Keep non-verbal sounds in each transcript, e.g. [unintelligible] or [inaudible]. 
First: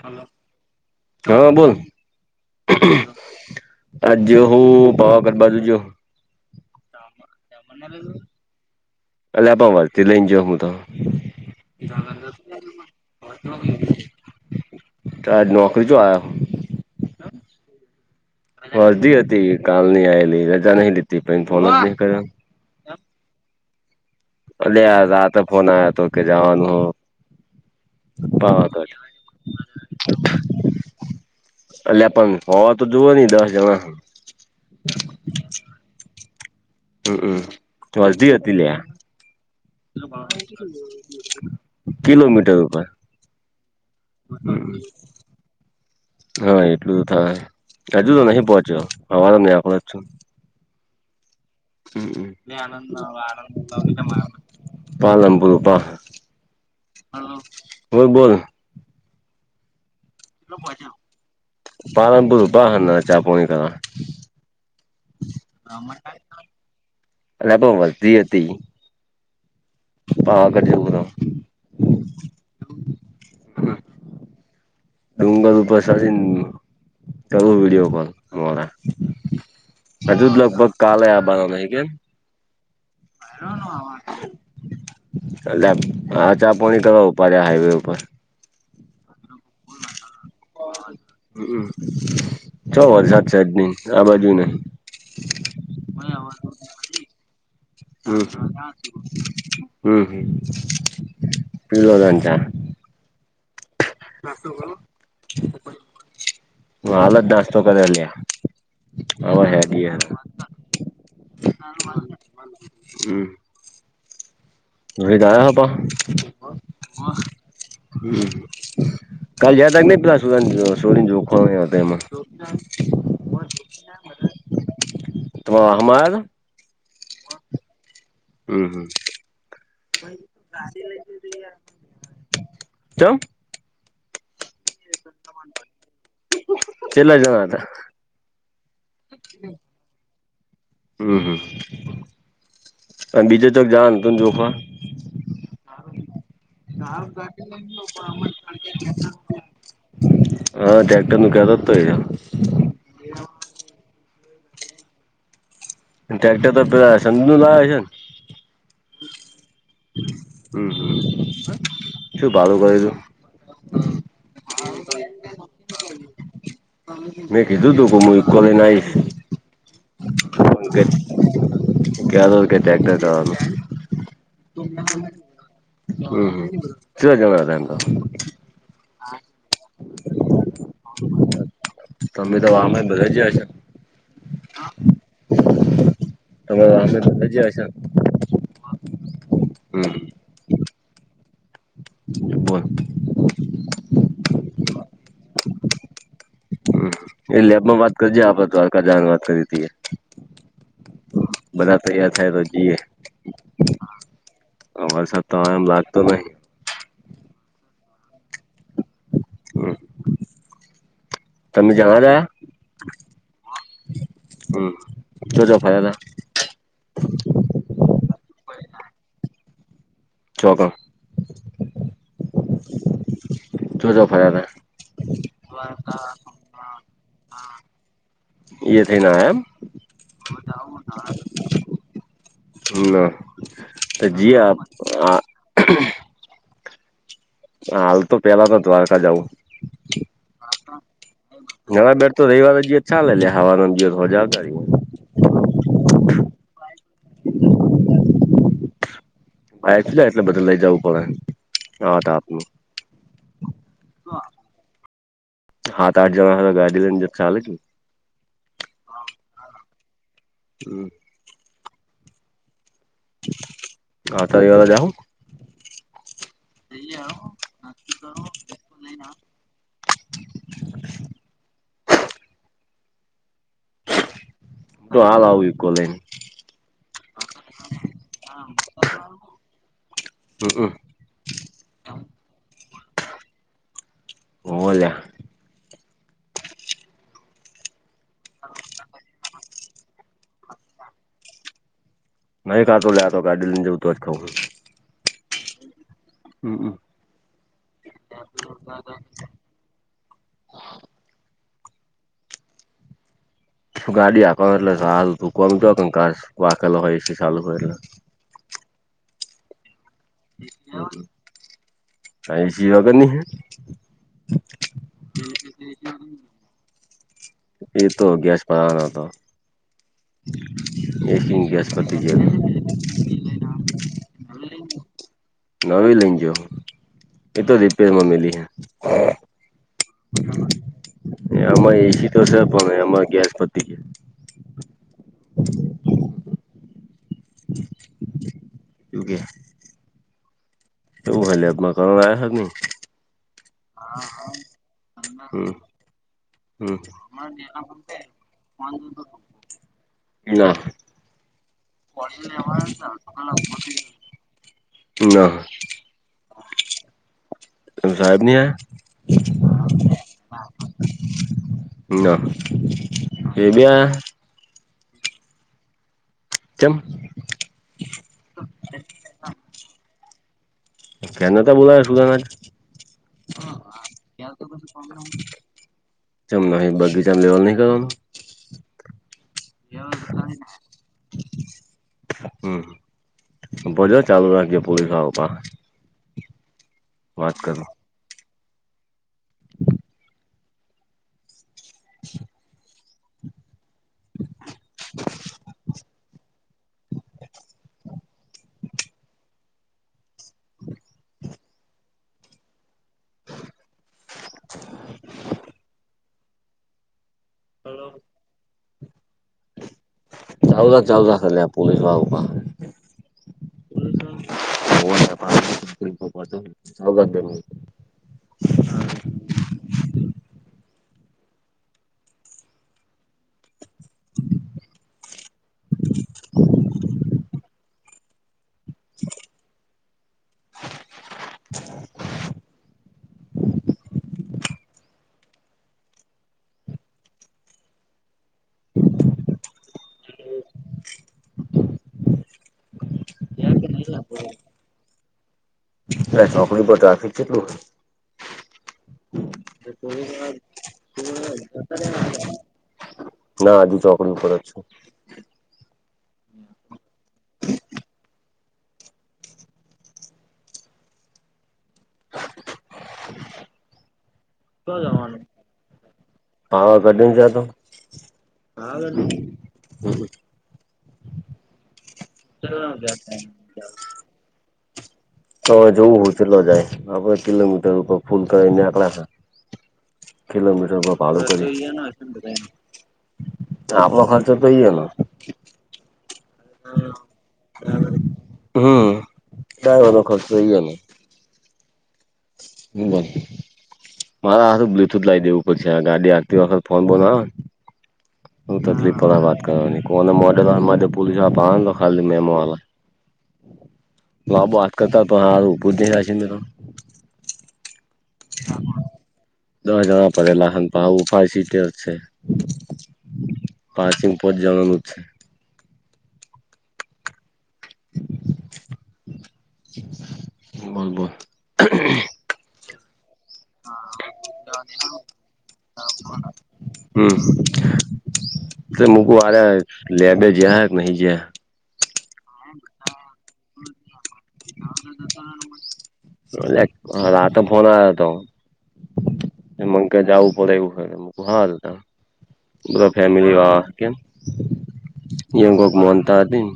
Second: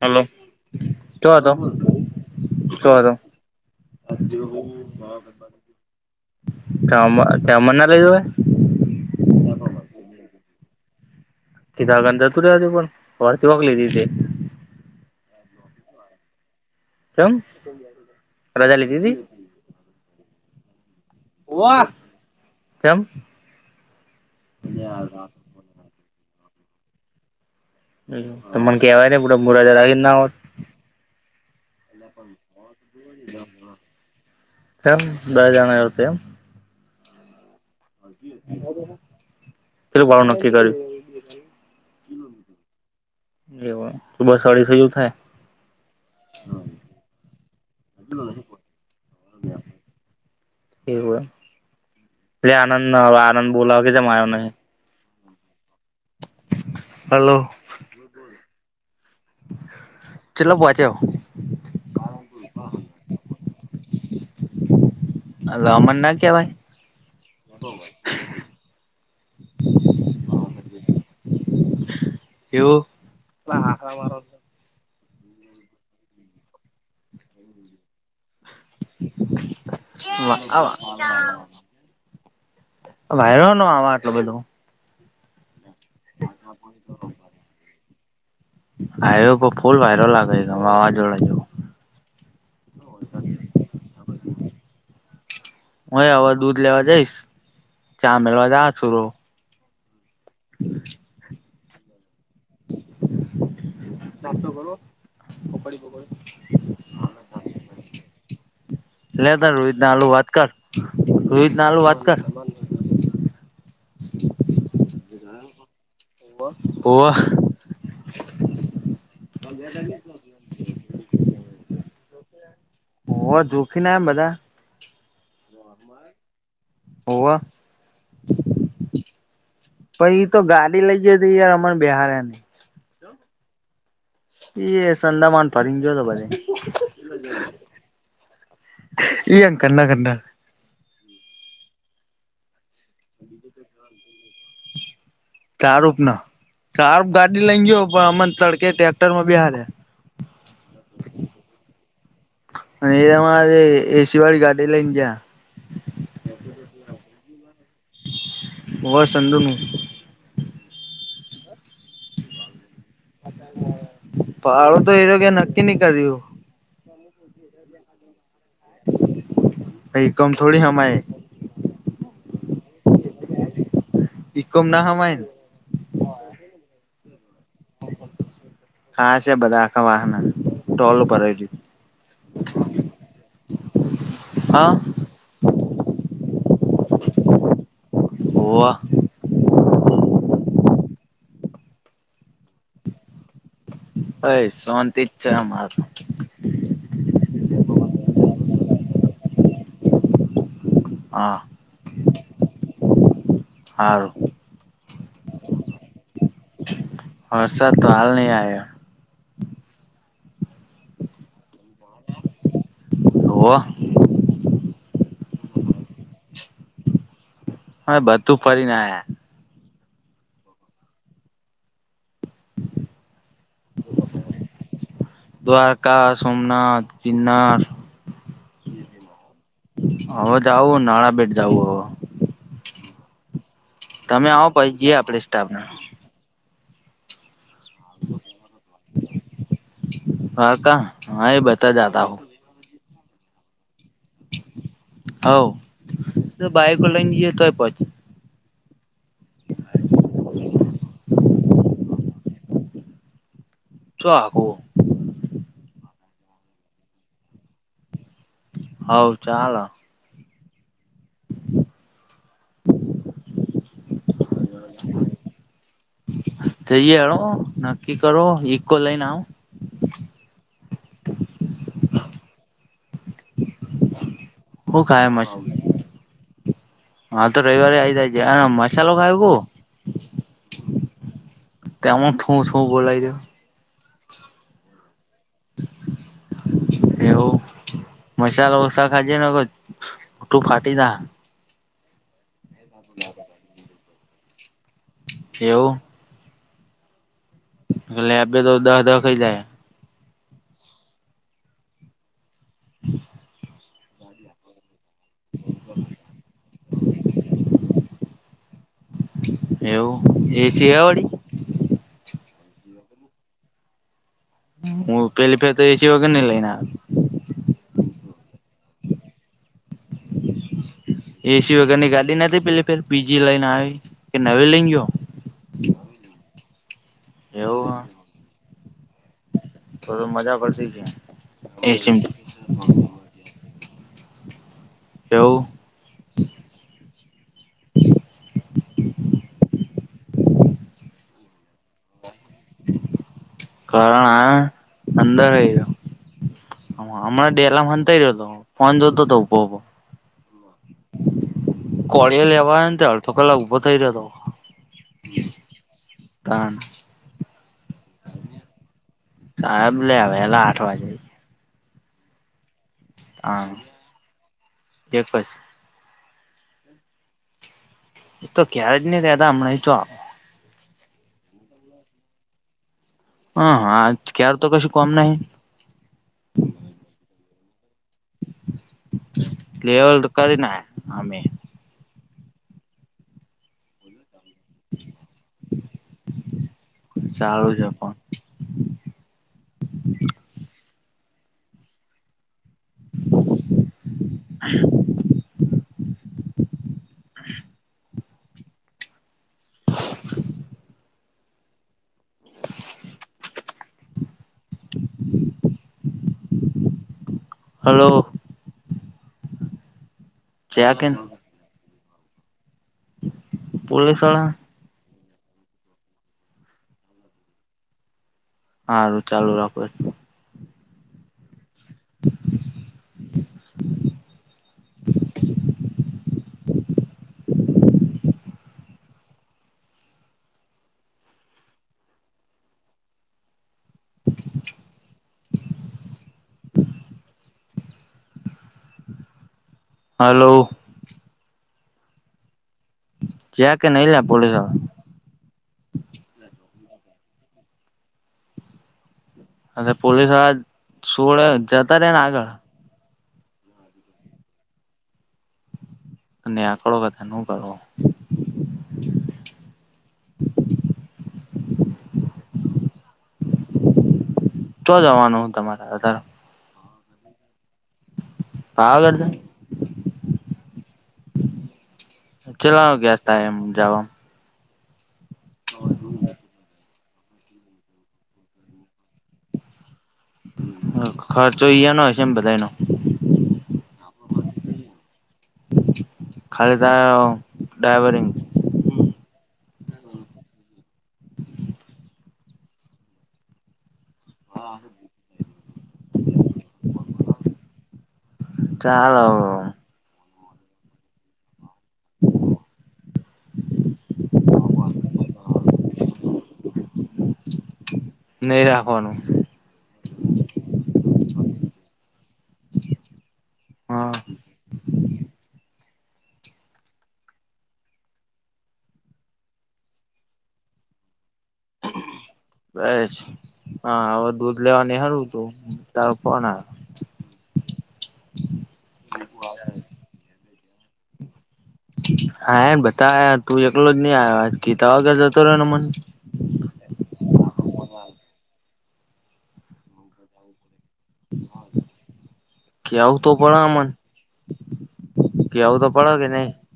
Hello. ચો હા હતો બોલ. ચો હતો આજે હું પાવાગઢ બાજુ ગીયો. કામમાં. અલે પણ વર્તી લઈને ગીયો હું તો. [unintelligible] તો આજ નોકરી ચ્યો આયો. કેમ. વરધી હતી કાલની આએલી રજા નહી લીધી પછી ફોન જ નહી કર્યો. કેમ. અલ્યા રાતે ફોન આયો તો કે જવાનું હો. તો મને પાવાગઢ કહેવાય ને. [unintelligible] અલ્યા પણ હોવા તો જુઓ નઇ દસ જણા. કેમ દહ જણા આવતે એમ. હમ્મ હમ્મ વરદી હતી અલ્યા. કેટલું ભાડું નક્કી કર્યું કિલોમીટર ઉપુર. એવું તો બસ [unintelligible] થાય. હા એટલું થાય હજુ તો નહીં પહોંચ્યો અવાર નેકડુ છું એવું એમ. બોલાવે કે જેમ આવ્યો નહી હલો [unintelligible] બોલ, બોલ. [inaudible] પાલનપુર હના ચા પોણી કરા. હા અમણ ના કેવાય. [unintelligible] એવું [unintelligible] ડુંગર ઉપર સડીને કરું વિડીયો કોલ. મોડા હજુ લગભગ કાલે આબના [unintelligible] વાયરો નો આવા આટલો બધો. એલા ચા પાણી કરવા ઉભા રહ્યા હાઈવે ઉપર. આયો ફૂલ વાયરો લાગે વાવાઝોડા જેવો હમ ચો વરસાદ છે જ નહીં. આ બાજુ નહીં. હું એ હવે દૂધ લેવા જઈશ ચા મેળવા [unintelligible] હમ, હમ. [inaudible] [unintelligible] [unintelligible] હાલ જ નાસ્તો કર્યો લ્યા લે હવે તાર રોહિત ના હેડીએ આલુ વાત કર રોહિત ને આલુ વાત કર. હમ. [unintelligible] હોવ. હમ કાલ જયા તા નહી પેલા [unintelligible] સોરીને જોખ એમાં. હોવ દુઃખી ને આયા એમ બધા. [unintelligible] હોવ હમ. પણ એ તો ગાડી લઈ જ હતી યાર અમાર બિહારની ચમ. એ સંંદામાન ફરીને ગયો તો ભલે. કેટલા જણા હતા એ ઘરના ઘરના. હમ-હમ. અને બીજું [unintelligible] હતું જોખમાં. [unintelligible] ગાડી લઈ ગયો પણ અમને તડકે ટ્રેક્ટર માં બેહાડયા. હા ટ્રેક્ટર નું કેદ તો [unintelligible] અને એમાં આજે એસી વાળી ગાડી લઈને ગયા. ટ્રેક્ટર તો પેલા સદું લાયા છે ને. [unintelligible] હમ હમ શું ભારું ભરયુંતું? પાળો તો એરોકે નક્કી ની કર્યું. મે કિધુંતું મે ઈકકો લઈને આવીશ. ઈકકોમાં થોડી હમાય. [inaudible] હમ ઇકોમ ના હમાય ને હમ ચેટલા જના હતા એમ તો? હા છે બધા આખા વાહના ટોલ ઉપર તમે તો [unintelligible] હા બધા જયા [unintelligible] તમારા [unintelligible] હોવા. હમ. બોલો. અ શાંતિ જ છે અમારે હ એ લેબ માં વાત કરીજે આપડે દ્વારકા જની વાત કરી હતીએ. હા બધા તૈયાર થાય તો જઈએ. હારું અ વરસાદ તો એમ લાગતો નહી. હર્ષ તો હાલ ન આયા. તમે જણા જ હો હમ જો જ ફ તા હવે બધું ફરી ને આયા. જોગમ. જોજો ફરદ હતા. દ્વારકા સોમનાથ ગિનરા. એ થઈને આયા હવે જવું નાણા બેેટ જવું હવે. મ ના જ તમે આવો પછ જઈએ આ આપડે સ્ટાફને હાલ તો પેલા તો દ્વારકા જવું. દ્વારકા હા એ બધા ઘણા જતા બેર તો રવિવાર જત ચાલેે લે હવાનું જત હોજ આવતા ર હઉ તો બાાયકો લઈ જે તો પોચીએ. આ જાય એટલે બધું લઇ જવું પડે હ આપું. ચું હકો. હા આઠ જણા ગાડી લાય ચાલે. હવ ચાલે. હમ. હ [unintelligible] હા તૈયાર અજ આવુ. જઈ હળો નક્કી કરો ઈકો લઈને આવ. [inaudible] તો ખાય હાલ આવ મશીન ઈકો લઈને. હા તો રવિવારે આ જાય છે મસાલો ખાય બઉ. હમમ તમન થું થુંં બોય છે. હોવે લયા.. એવું મસલા વસા ખાજે ને કોઠું ફાટી તા નહીંતો લેતો ગાડી લઈને જવું તો જ ખઉ છું. કેવું. હમ હમ. કલે એબ તો દસ દખઈ જાય. શું ગાડી આપવાનું એટલે હાલ તૂકવા તો કાસ વાખેલો હોય છે ચાલુ હોય એટલે એવું એસી વાળી. હ એસી વગરની હે. હું પેલી પે તો એસી વગર નહી લઈને આવ્યો. એતો ગેસ પવાનો હતો. એસી ગેસ વગેરની પતી ગાી ગયો ના હતી પેે પી. બીજી લાઈન આવી કે નવે લિ ગયો નવી લઈનજો એતો એવું રિપેરમાં મલી હે. તો તો મજા પડતી છે આમાં એસી તો સા ભ ગેસ પતી તેઓ. એવું કે. એવું હલે અમાં કર આવ્યા છે નહી. કારણ આ અંદર હમ ગયો. હમ હ હમણાં ડેલા મન થઈ જતો ફોન જોતો હતોભો. ના કોળીયો લેવા આયો ને તો અડધો કલાક ઉભો થઇ રેલો ના તણ તમે સાહેબ ની આયા સાહેબ લે વેલા આઠ વાગે ન આ [unintelligible] તેમ એ તો ક્યારે જ ની રેતા હમણાં તો [unintelligible] હ હા ક્યાં ચમના બગીચા લેવાલ ની કેવાનું [inaudible] લેવલ કરી [unintelligible] ના અમે હમ ઉભો રે ચાલુ રાખજે [unintelligible] વાત ચાલું કરું છે ફોન [inaudible] [inaudible] [inaudible] [inaudible] હલો ચાલુ જયા રાખ કે ચાલુ રાખ પુલીસ વાળા ઉભા હે પુલીસ વાળા [inaudible] હારું ચાલુ રાખો [inaudible] [inaudible] [inaudible] હલો ક્યા કે નઈ લા પોલીસ વાળા ચોકડી પર ટ્રાફિક કેટલું હોય અને પુલીસ વાળા સોડે જતા રે ને આગળ ના હજુ ચોકડી ઉપર જ છું અને આંકળો [inaudible] [inaudible] તો જવાનુ તમાર અતાર પાવાગઢ નહીં જાતો પાવાગઢ [unintelligible] તોવે જોવું હું તેટલો જાય આપડે કિલોમીટર ઉપર ફૂલ કરીને આકડા છે કિલોમીટરમાં ભો ખર્ચો ઈયાનો હશે ને [unintelligible] બધાનો આપડો ખર્ચો તોઈ અલો [inaudible] તારો ડ્રાઈવરિંગ હમ ડ્રાંઇવર નો ખરચો ઈ અલગ હ બો મારા હારૂ બ્લુથુથ લાવી દેવું છે ગાડી આકતી વખત ફોન ફોન આવે તો ચાલ તકલીફ પડે વાત કરવાની [unintelligible] ખાલી મેમો આલે [unintelligible] નઈ રાખવાનું [unintelligible] હા પાંચિંગ પદ જવાનુ છે બોલ બોલ બેસ હા હવે દૂધ લેવાની હરું તું ફોન આવે હમ મકું આરે લેબે જયા કે નહી જયા. આયા બતાયા તું એકલો જ નહી આયો કિધા વગર જતો રહ્યોને મન. આ રાતે ફોન આયો તો. એમુકે જાવું પડે એવું હોય હા ત. પૂરા કેવું તો ફેમીલી પડે મને વારા કેમ એ કેવું તો કોક પડે કે મનતા નહી હતી.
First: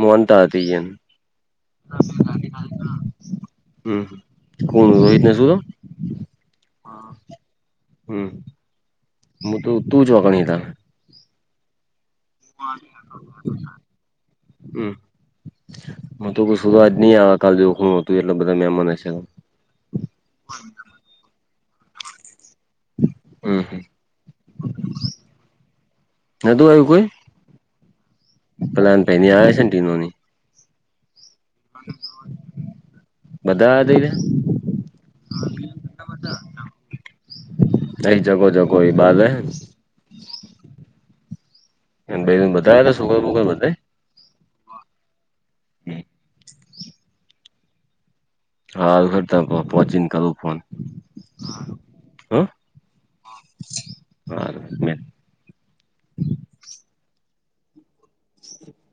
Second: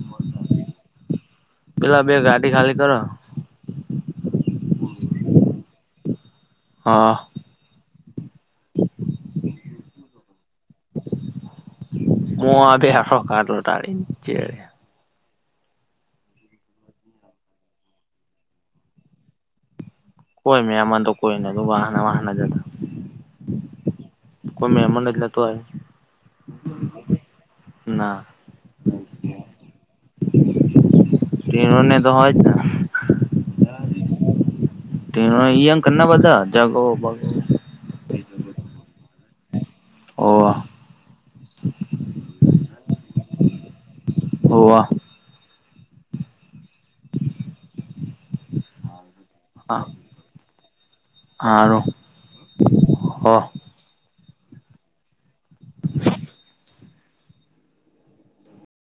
માનતા હતતી એમ. પેલા બે ગાડી ખાલી કરો હમ કોનું રેટ શું તો. હા હમ હું તો તું જોગળીયા ઘણી રાખ. મુ હા બેઠો ખાટલો ઢાળી ને. હમ હું તો [unintelligible] નહી આવે કલ જેવું શું હતું એટલે બધા મે મને છે [unintelligible] કોઈ મેમાન તો કોઈ નતું વાહન વહન જ હતા. હમ હમ. કોઈ મહેમાન જ નોતુ આયુ. ના. પ્લાન પેની આવે ટીનુ ની. ટીનુ ની તો હોય જ ને. બધા આયા ટીનો અહિયા કના બધા જગો બગો. કઈ જગો જગો ઇ બાલ હે. હોવ એ બેન બતાયા તા છોકરા બોકરા બધાયે. હોવા. સારું હેડ ત્યાર પહોચીને કરું ફોન હારુ હારું હા હો હા. હારુ હેડ મેલ. બસ. હ [inaudible]